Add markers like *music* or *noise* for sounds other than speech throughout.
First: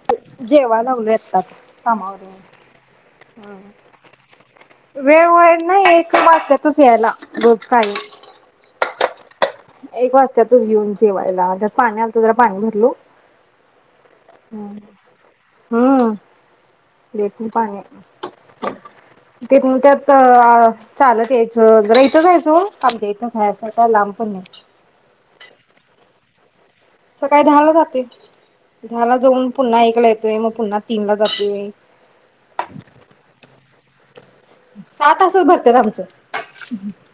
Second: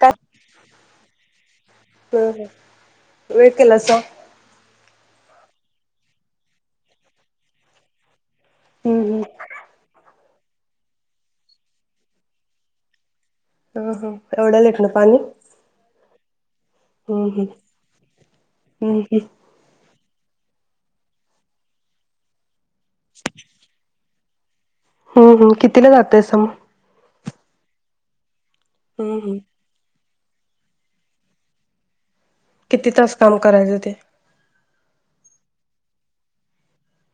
काय जेवा लावल आताच, कामावर ह वेळ केलासा वेळ होईल. नाही एक वाजत्यातच यायला, रोज काही हूं हूं! एक वाजत्यातच येेऊन जेवायला त्यात पाणी, आलत जरा पाणी भरलो. हुं एवढ्या लेटन पाणी? हम्म लेटनी हम्म पाणी हम्म हम्म ते कू त्यात चालत यायचं, जरा इथं जायचो हो! *unintelligible* *inaudible* हुं हुं कितीला जातय सम सकाळी दहा ला जाते. झाला हम्म हम्म जाऊन पुन्हा ऐकलं ऐक. होय मग पुन्हा तीन ला जातोय. किती तास काम करायच? ते सा तासच भरत्यात आमचं.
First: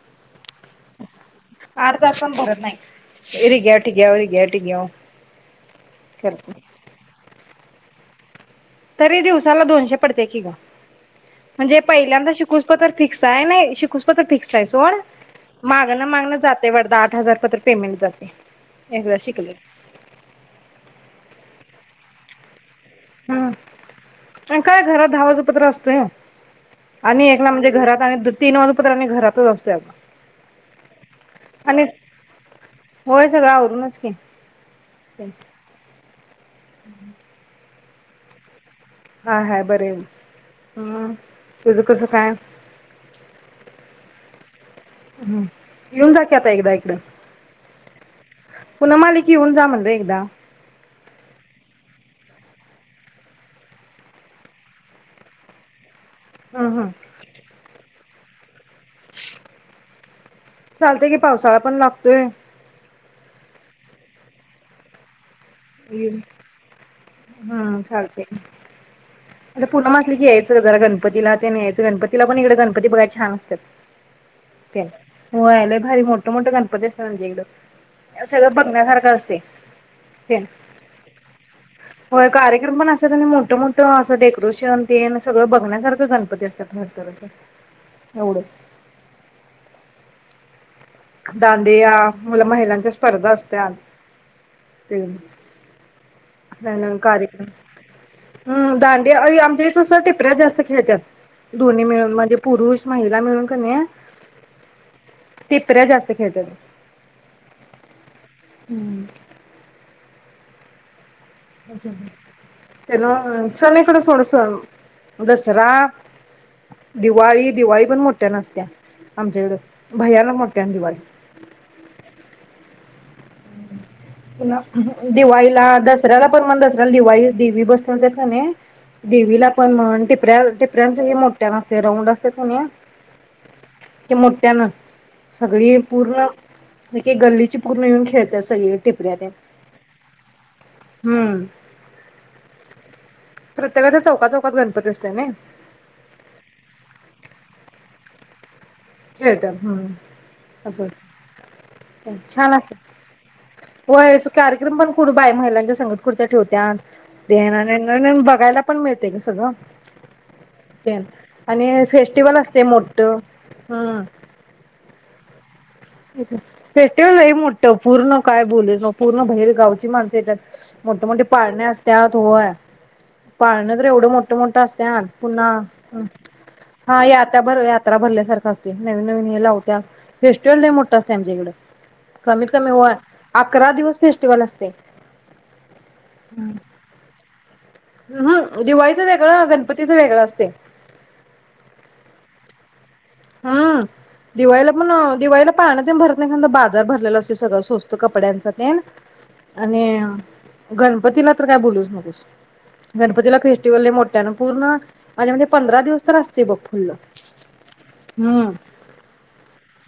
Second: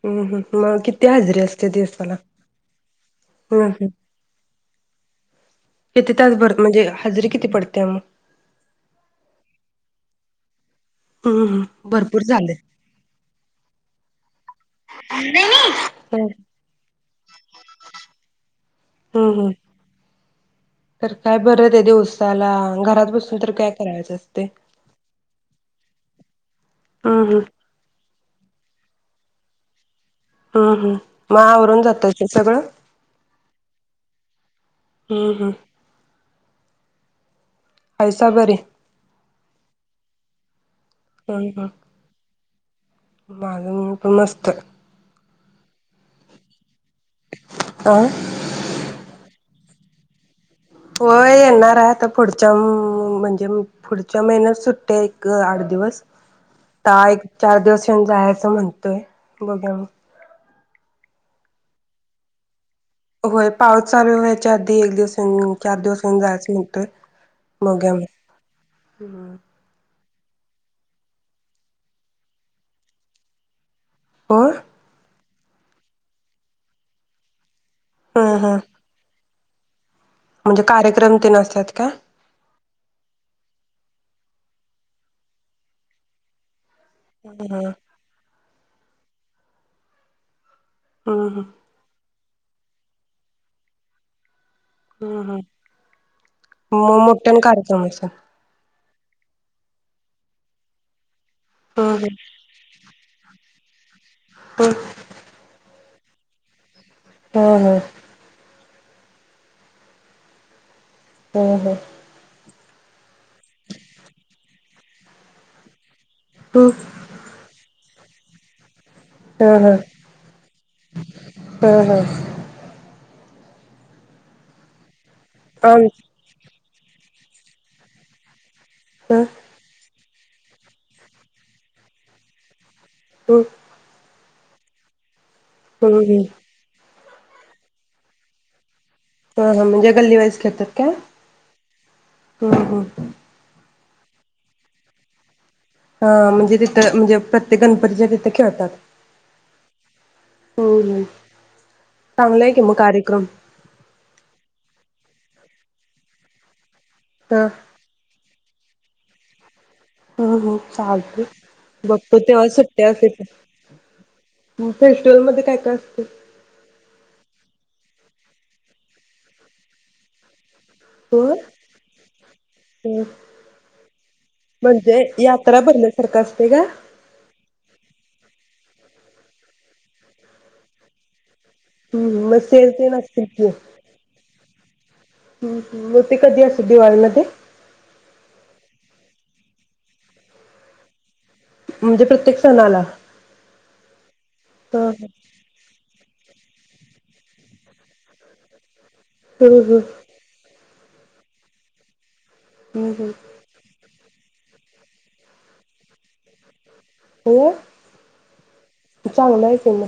हुं हुं मग किती हजरी असते आठ दिवसाला तास पण भरत नाही हम रिग्याव हम टिग्याव रिग्याव टिग्याव किती तास भर करतोय म्हणजे हजरी किती पडत त्यामं! तरी दिवसाला दोनशे पडते की ग हम्म हम्म म्हणजे भरपूर पहिल्यांदा झाले शिकून प तर फिक्स आहे नाही श *unintelligible* *unintelligible* मागण हम्म मागण जाते *unintelligible* आठ हजार पत्र पेमेंट जाते एकदा हम्म शिकले चला हम काय घरात दहा वाजूपतूर असतय हम्म आणि हम्म एकला म्हणजे घरात आणि तीन वाजूपतूर आणि घरात *unintelligible* हम्म हम्म मग आवरून जात का सगळं होय सगळं आवरूनच की हम्म हम्म *inaudible* हायसा बरी? हाय हाय बरीय. हम् तुझं कसं काय? माज मन नस्त हम्म येऊन जा की आता एकदा इकडं अ पुन्हा मालिक येऊन जा म्हणलं एकदा होय येणार आहे आता पुढच्या म्हणजे पुढच्या महिन्यात सुट्टते एक आठ दिवस हम्म हम्म ता एक चार दिवस पण जायचं म्हणतोय बघूया मग चालतय कि पावसाळा पण लागतोय होय पाऊस चालू व्हायच्या आधी एक दिवस चार दिवस येऊन जायचं म्हणतोय हम्म बघूया मग चालतंय हम आता पूनम यायचं ग जरा गणपतीला ते न्यायचं गणपतीला पण इकडे गणपती बघयला छान असत्यात आ होय लाय भारी मोठे मोठे गणपती असतात म्हणजे इकडं हं सगळं हं बघण्यासारखं असते *unintelligible* म्हणजे कार्यक्रम तेन असतात का हो कार्यक्रम पण असत्या आणि मोठ-मोठ आस ते डेकोरेशन तेन सगळं बघण्यासारखं गणपती असतात. नाश करायचा हं एवढ हं हं दांडिया मुलं महिलांच्या स्पर्धा असत्यात तेन हम् हम त्यानं म मोठ्याने कार्यक्रम असन अई आमच्या इथ टिपऱ्या जास्त खेळत्यात दोन्ही हं मिळून हं म्हणजे पुरुष महिला मिळून कन्हैया होय. टिपऱ्या जास्त खेळतात. हम हम हम्म हं हं अच्छा हम तनो सनीकडें सोडसं दसरा हं दिवाळी, दिवाळी पण मोठी त्या नाचत्या आमच्या हं इकडं भयानक मोठ्यान दिवाळी. हं हं हं *unintelligible* दिवाळीला, आम दसऱ्याला पण मग दसऱ्याला, दिवाळी देवी बसता जठाने हं देवीला पण म्हण ते टिपऱ्याल, टिपऱ्याच हे मोठ्यांन असतंय राउंड असतात कणी हो की मोठ्यान सगळी हम्म पूर्ण म ते गल्लीची पूर्ण येऊन खेळतात सगळी. टिपऱ्या तेन हो हो म्हणजे गल्ली वाईज खेळतात का हम्म ह ह. एखाद्या चौका-चौकात गणपती असतोय नय. हा म्हणजे तिथं म्हणजे प्रत्येक गणपतीच्या तिथे खेळतात. खेळतात हम आमचं हम्म हम्म चांगला आहे छान की मग कार्यक्रम असत्यात व याचा कार्यक्रम पण कु बाय महिलांच्या संगीत खुरच्या ठेवत्यात. हा देणारे नणंद बघायला पण मिळतय गं सगळं. ह ह ते चालते आणि बघतो फेस्टिवल तेव्हा असते सुट्ट्या मोठं असतात ते ह तेच तेल मध्ये काय काय? असते? हेच फेस्टिवल लई मोठं पूर्ण काय बोलूच नको पूर्ण बहेर गावची माणंस येत्यात. मोठे-मोठे होय पाळणे असत्यात होय हम्म पाळण जर एवढं मोठ-मोठं म्हणजे असत्यात पुन्हा यात्रा भरल्यासारखं असते का? हा यात्या भर यात्रा भरल्यासारख असत. ते नवीन नवीन हे लावत्यात. त्यो लय मोठ असतंय आमच्याइकडं. हम्म सेल तेन असतील की. दिवस फेस्टिवल असते. ह ह म ते कधी असत्यात दिवाळी मध्ये. हम दिवाळीच वेगळ, गणपतीच वेगळ असते. म्हणजे प्रत्येक सणाला हम्म दिवाळीला हा हा पण दिवाळीला पाळण ते भरत नाही. म्हणल बाजार भरलेला असत सगळं स्वस्त कपड्यांच ते हम्म हम्म आणि गणपतीला तर काय बोलूच नकोस. हम्म हम्म गणपतीला फेस्टिवल लय मो त्यान पूर्ण माझ्या मते पंधरा दिवस तर असते बघ *inaudible* चांगल हाय की म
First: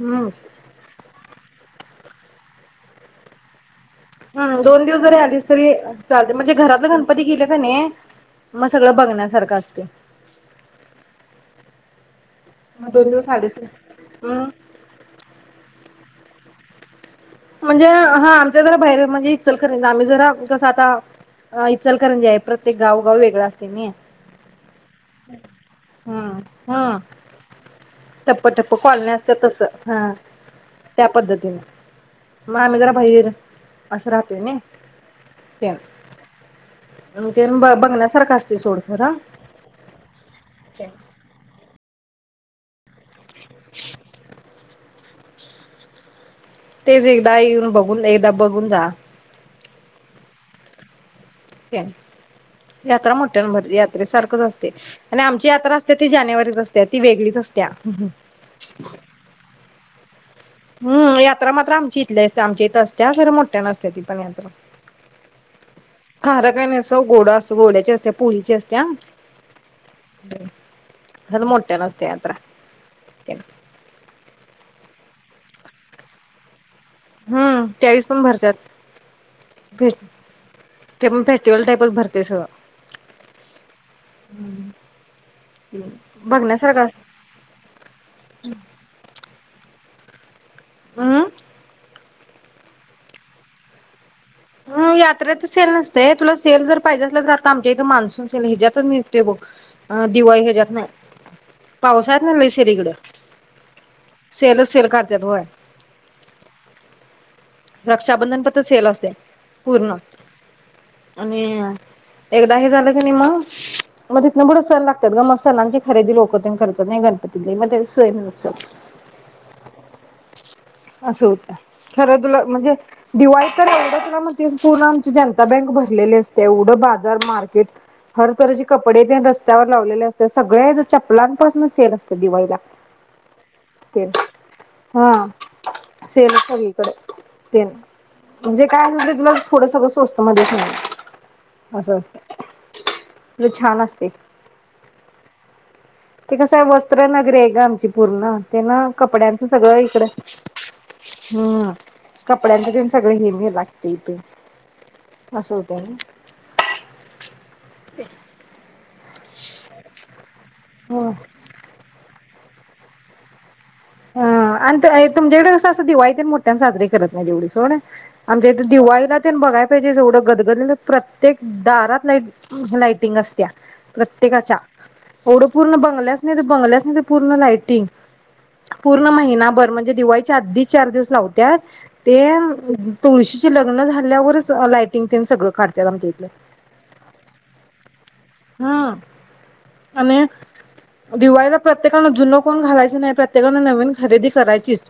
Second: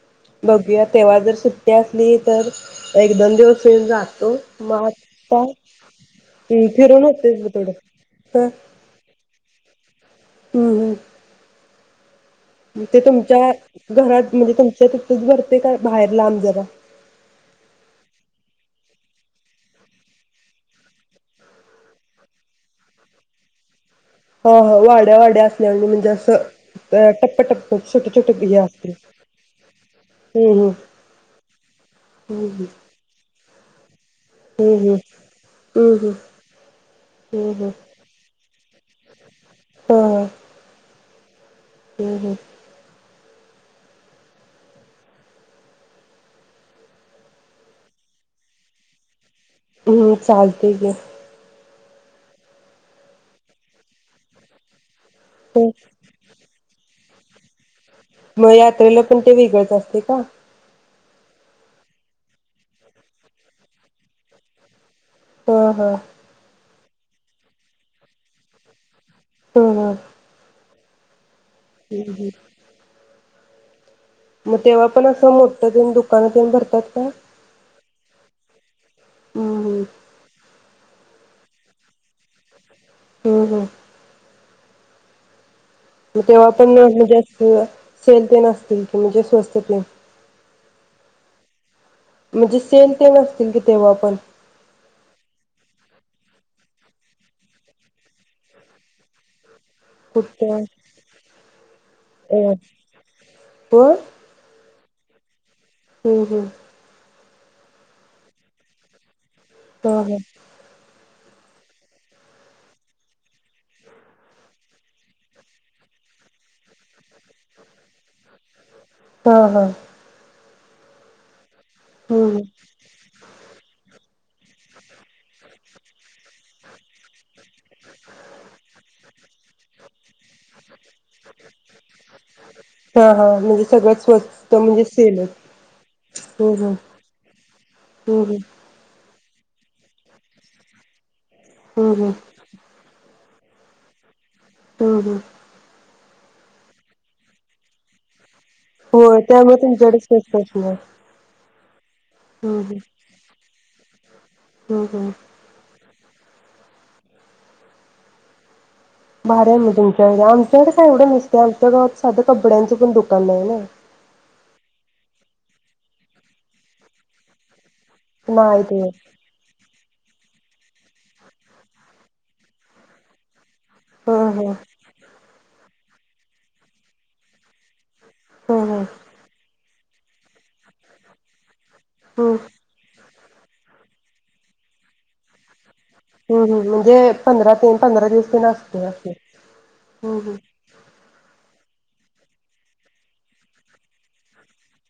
हम्म बघूया तेव्हा जर सुट्या असली तर एक दोन दिवस येऊन जातो हूं मग दोन दिवस जरी आता आलीस तरी चालल म्हणजे घरातलं फिरून गणपती होतेच गेल ब का थोडं नाही मग सगळं बघणार सारखा असतय हूं हूं मग ते दोन दिवस तुमच्या आलीस घरात हम्म म्हणजे तुमच्या तिथच भरते का बाहेर लांब जरा म्हणजे हा आमच्याकड बाहेर म्हणजे इचल करंज आम्ही जरा जसं आता इचलकरंजी आहे प्रत्येक गावगाव वेगळा असतय नी हा हा वाड्या वाड्या असल्या वाणी म्हणजे असं हम्म हम्म अ टप्प टप्प छोटे छोटे टप्प हे टप्प असत कॉलन्या असतात तसं हा. हूं त्या पद्धतीने हूं मग आम्ही जरा बायर *inaudible* असं राहतोय नन हम्म हम्म तेन हम्म तेन हम्म हम्म ब बघण्यासारखा अस ते सोडखरा हा हूं हूं *inaudible* तेच एकदा येऊन बघून एकदा बघून जा. हूं चालतय की यात्रा मोठ्यांन भरली यात्रे सारखंच असतय आणि आमची यात्रा असते ती जानेवारीच असते. ती वेगळीच असतीया मग यात्रेला पण ते वेगळच असते का? हूं यात्रा मात्र आमची इथल्या इथ आमच्या इथं असतिया खर मोठ्यान असते ती पण यात्रा हा हा हो गोड असं गोड्याची असते पोलीची असतिया *inaudible* हा खरं मोठ्यान असत हा यात्रा *inaudible* मग तेव्हा पण असं मोठ तेन दुकानं तेन भरतात. हो चाळीस पण भरत्यात. हम्म भेट ते पण फेस्टिवल टाईपच भरतय सगळं. हम् हम तेव्हा पण बघण्यासारखं म्हणजे असं सेल तेन असतील की म्हणजे स्वस येत नाही. आ म्हणजे सेल तेन असतील की तेव्हा पण. हम यात्रेतच सेल नसतय तुला सेल जर पाहिजे असल तर आता आमच्या इथ मान्सून सेल ह्याच्यातच निघते बग. अ दिवाळी कुठं ह्याच्यातन पावसाळ्यातन लई अ सेल हिकडं सेलच सेल काड त्यात होय. हो हो रक्षाबंधन पतल सेल असतोय. हो हो आणि एकदा हे झालं की नाही मग. मग तिथन पुढं सेल लागतात ग. मग सणांची खरेदी लोक तेन करतात नई गणपतीतले. मग त्याचे सेल नसतात. ह ह असं होतय. खरं तुला म्हणजे दिवाळीत तर एवडच ना मनजे *unintelligible* ती जनता बँक भरलेली असतीया. एवढं बाजार मार्केट हरतऱची कपडे तेन रस्त्यावर लावलेली असत्यात. सगळ्या चपलांपसन सेल असतोय दिवाळीला हा हा म्हणजे सगळ्यात तेन स्वस्त म्हणजे हा सेलच सेल हम्म हम्म. सगळीकड तेन हम्म हम्म म्हणजे काय असल ते तुला थोडं सगळं स्वस्त मध्येच मिळालं. हम्म असं हम्म असतंय. छान असते. हम ह ते कसं आहे वस्त्र नगरिय ग आमची पूर्ण. ते ना होय कपड्यांचं त्यामुळे सगळं तुमच्याकडे इकडं स्वस्त असणार. हम्म हम्म कपड्यांच हम्म तेन सगळं हेिमी लाग ती हम्म हम्म. पेन असं होतंय ना? ते भारी आहे मी तुमच आम तेवड काय हो ह एवढं नसते आमच्या गावात साधं कपड्यांचं पण दुकान नाही आहे ना. अ आणि तुमच्याकड असं असं दिवाळीत मोठ्यान साजरी करत नाही तेवढी सोड आमच्या ईथ नाही ते दिवाळीला ते न बघाय त्यादिस एवढं गदगद प्रत्येक दारात लाय लायटिंग अस त्या ह ह प्रत्येकाच्या एवढ पूर्ण ब बंगल्याच नाही तर बंगल्यास नाही तर पूर्ण लाइटिंग ह ह हं पूर्ण महिनाभर म्हण जे दिवाळीच्या आधी चार दिवस लावत्यात ते हं तुळशीचे लग्न झाल्यावरच लायटिंग तेन सगळ काढत्यात आमच्या इथलं हं म्हणजे पंधरा ते पंधरा दिवस ते हा असते असे हं आणि हं दिव पहिलं प्रत्येकानं जुनं कोण घालायच नाही प्रत्येकान नवीन खरेदी करायचीच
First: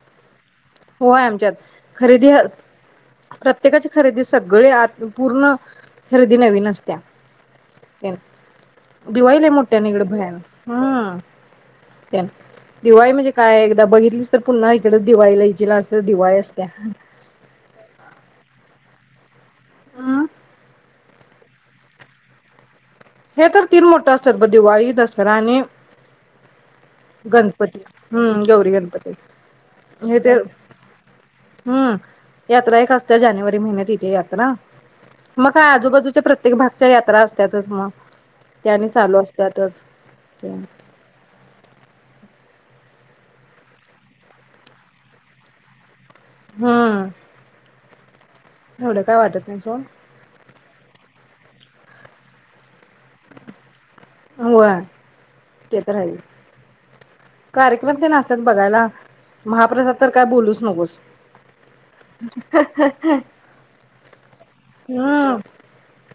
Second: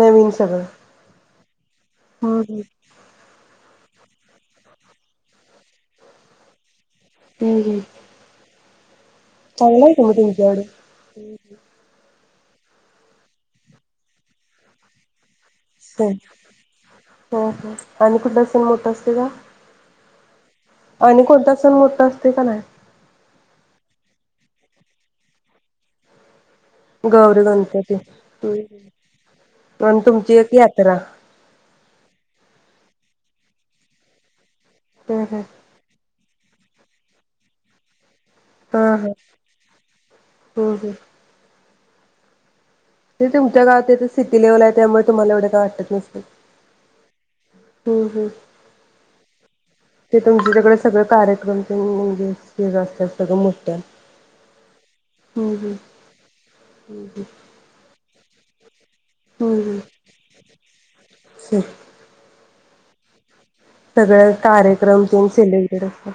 नवीन सगळं होय आमच्यात खरेदी हं हं प्रत त्येकाची खरेदी सगळी आ पूर्ण खरेदी नवीन असतीया हूं हूं दिवाळी लय मोठ्यानं इकडं भयान हां दिवाळी म्हणजे काय एकदा बघितलीच तर पुन्हा इकड दिवाळीला ये हो हो हो आणि कुठला सण मोठा अस *inaudible* अं आणि कोणता सण मोठा असतोय क नाय हे तर तीन मोठं असत ब दिवाळी दसरा आणि गौरी गणपती हम्म गौरी गणपती ह् आणि हे तुमची तर एक यात्रा हम्म यात्रा एक असत्या जानेवारी महिन्यात येती यात्रा हं हं मग का आजूबाजूच्या प्र त्येक भागच्या यात्रा असत्यातच मग त्या आणि हं हं चालू असत्यातच हं हं ते तुमच्या गावात सिटी लेवल आहे त्यामुळे तुम्हाला एवढे काय वाटत नसल हा हूं हूं एवढ काय वाटत सोड ते तुमचीतल सगळं कार्यक्रम हूं म्हणजे जास्त असत ग मोठ्य होय ते तर हायच कार्यक्रम ते आ बघायला हम्म हम्म. महाप्रसाद तर काय बोलूच नकोस. *inaudible* सगळ कार्यक्रम तेन हम्म सेलिब्रेट असतात.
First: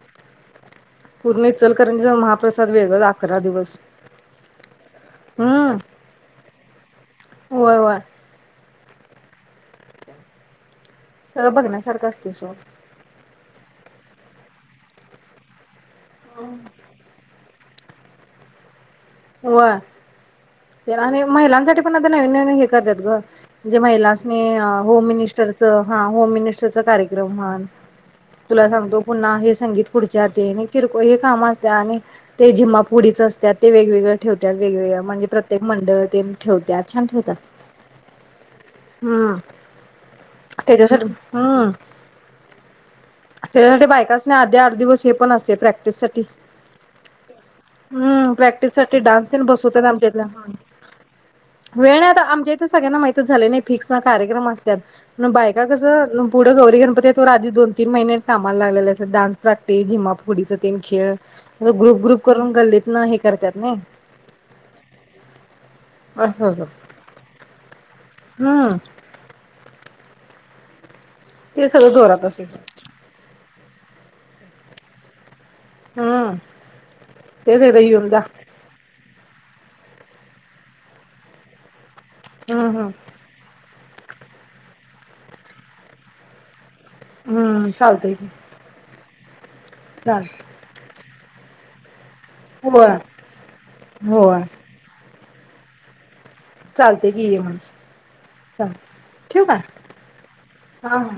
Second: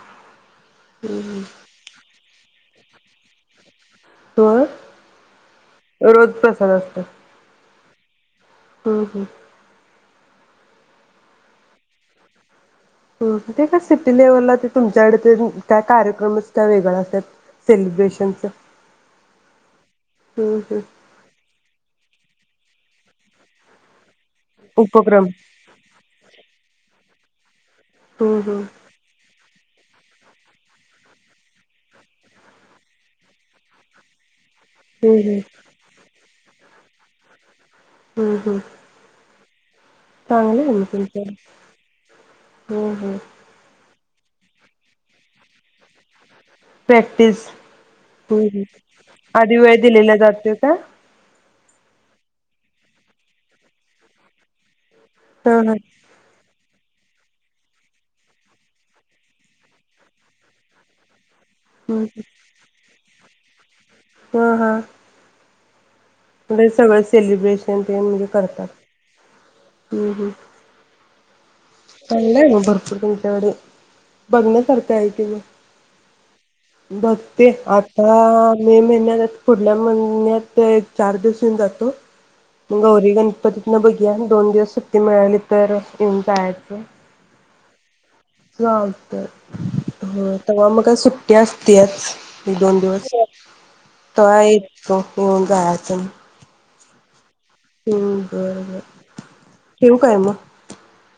पूर्ण इचलकरंजीचा महाप्रसाद वेगळा अकरा दिवस होय हम्म रोज प्रसा द असतोय. होय वय हम् हम् सगळं बघण्यासारखं असतय सोड. हम् ते काय सिटी लेव्हलला ते तुमच्याकडे ते त्या कार्यक्रमचं त्या वेगळ असत्यात. सेलिब्रेशनचं व तेला आणि महिलांसाठी पण आता नवीन- नवीन घेत करत्यात गं जे महिला असं आणि होम उपक्रम मिनिस्टरचं हा होम मिनिस्टरच कार्य रवमान हम्म हम्म. तुला सांगतो पुन्हा हे संगीत खुर्च्या तेन हे किरकोळ हे कामं असत्या आणि ते झिम्मा-फुगडी चं असत्यात ते वे वेगवेगळं ठेव त्या वेगळ्या हम्म म्हणजे हम्म. प्रत्येक मंडळ तेन ठेवत्या छान ठेवतात. हम्म हम्म हम्म चांगलं आहे मग त्याच्यासाठी तुमचं. हम्म हम्म हम्म. त्याच्यासाठी बायका अस ना आधी आठ दिवस हे पण असते प्रॅक्टिस साठी. प्रॅक्टिस हम हं ते डांस तेन बसवत्यात आमच्या इथल्या. वेळ नाही आता आमच्या इथे सगळ्यांना माहतीच झालय नी फिक्स हा कार्यक्रम असत्यात. मग हा बायका हा कसं न पुढं गौरी गण त्याच्यावर आधी दोन, तीन महिने कामाला लागलेल्या असत्यात. डांस प्रॅक्टिस झिम्मा- फुगडिचं तेन खेळ हम्म ग्रुप-ग्रुप करून गल्लीतनं हे करत्यात नई. हा हा असं असं. म्हणे सगळं सेलिब्रेशन तेन म्हणजे करतात. हम्म हम् हम् ते सगळं जोरात खाल्लय असतंय ना भरपूर त्यांच्याकडे. बघण्यासारखं आहे कि म हम्म बघते तेच एकदा आता येऊन जा मे महिन्यात पुढल्या महिन्यात एक-चार दिवस येवून जातो. हम्म हम्म. गौरी गणपतीत न बघूया दोन दिवस सुट्टी मिळाली तर येऊन जायाच. त हम्म चालतंय घे. चालतंय ह तवा मग काय सुट्टी त्याच त्याच एक-दोन होय दिवस तवा होय. येतो. ओ गाचन चालतय गेली माणसं बरं. चालतंय ठेऊ का? ठेवू काय मग? हा ह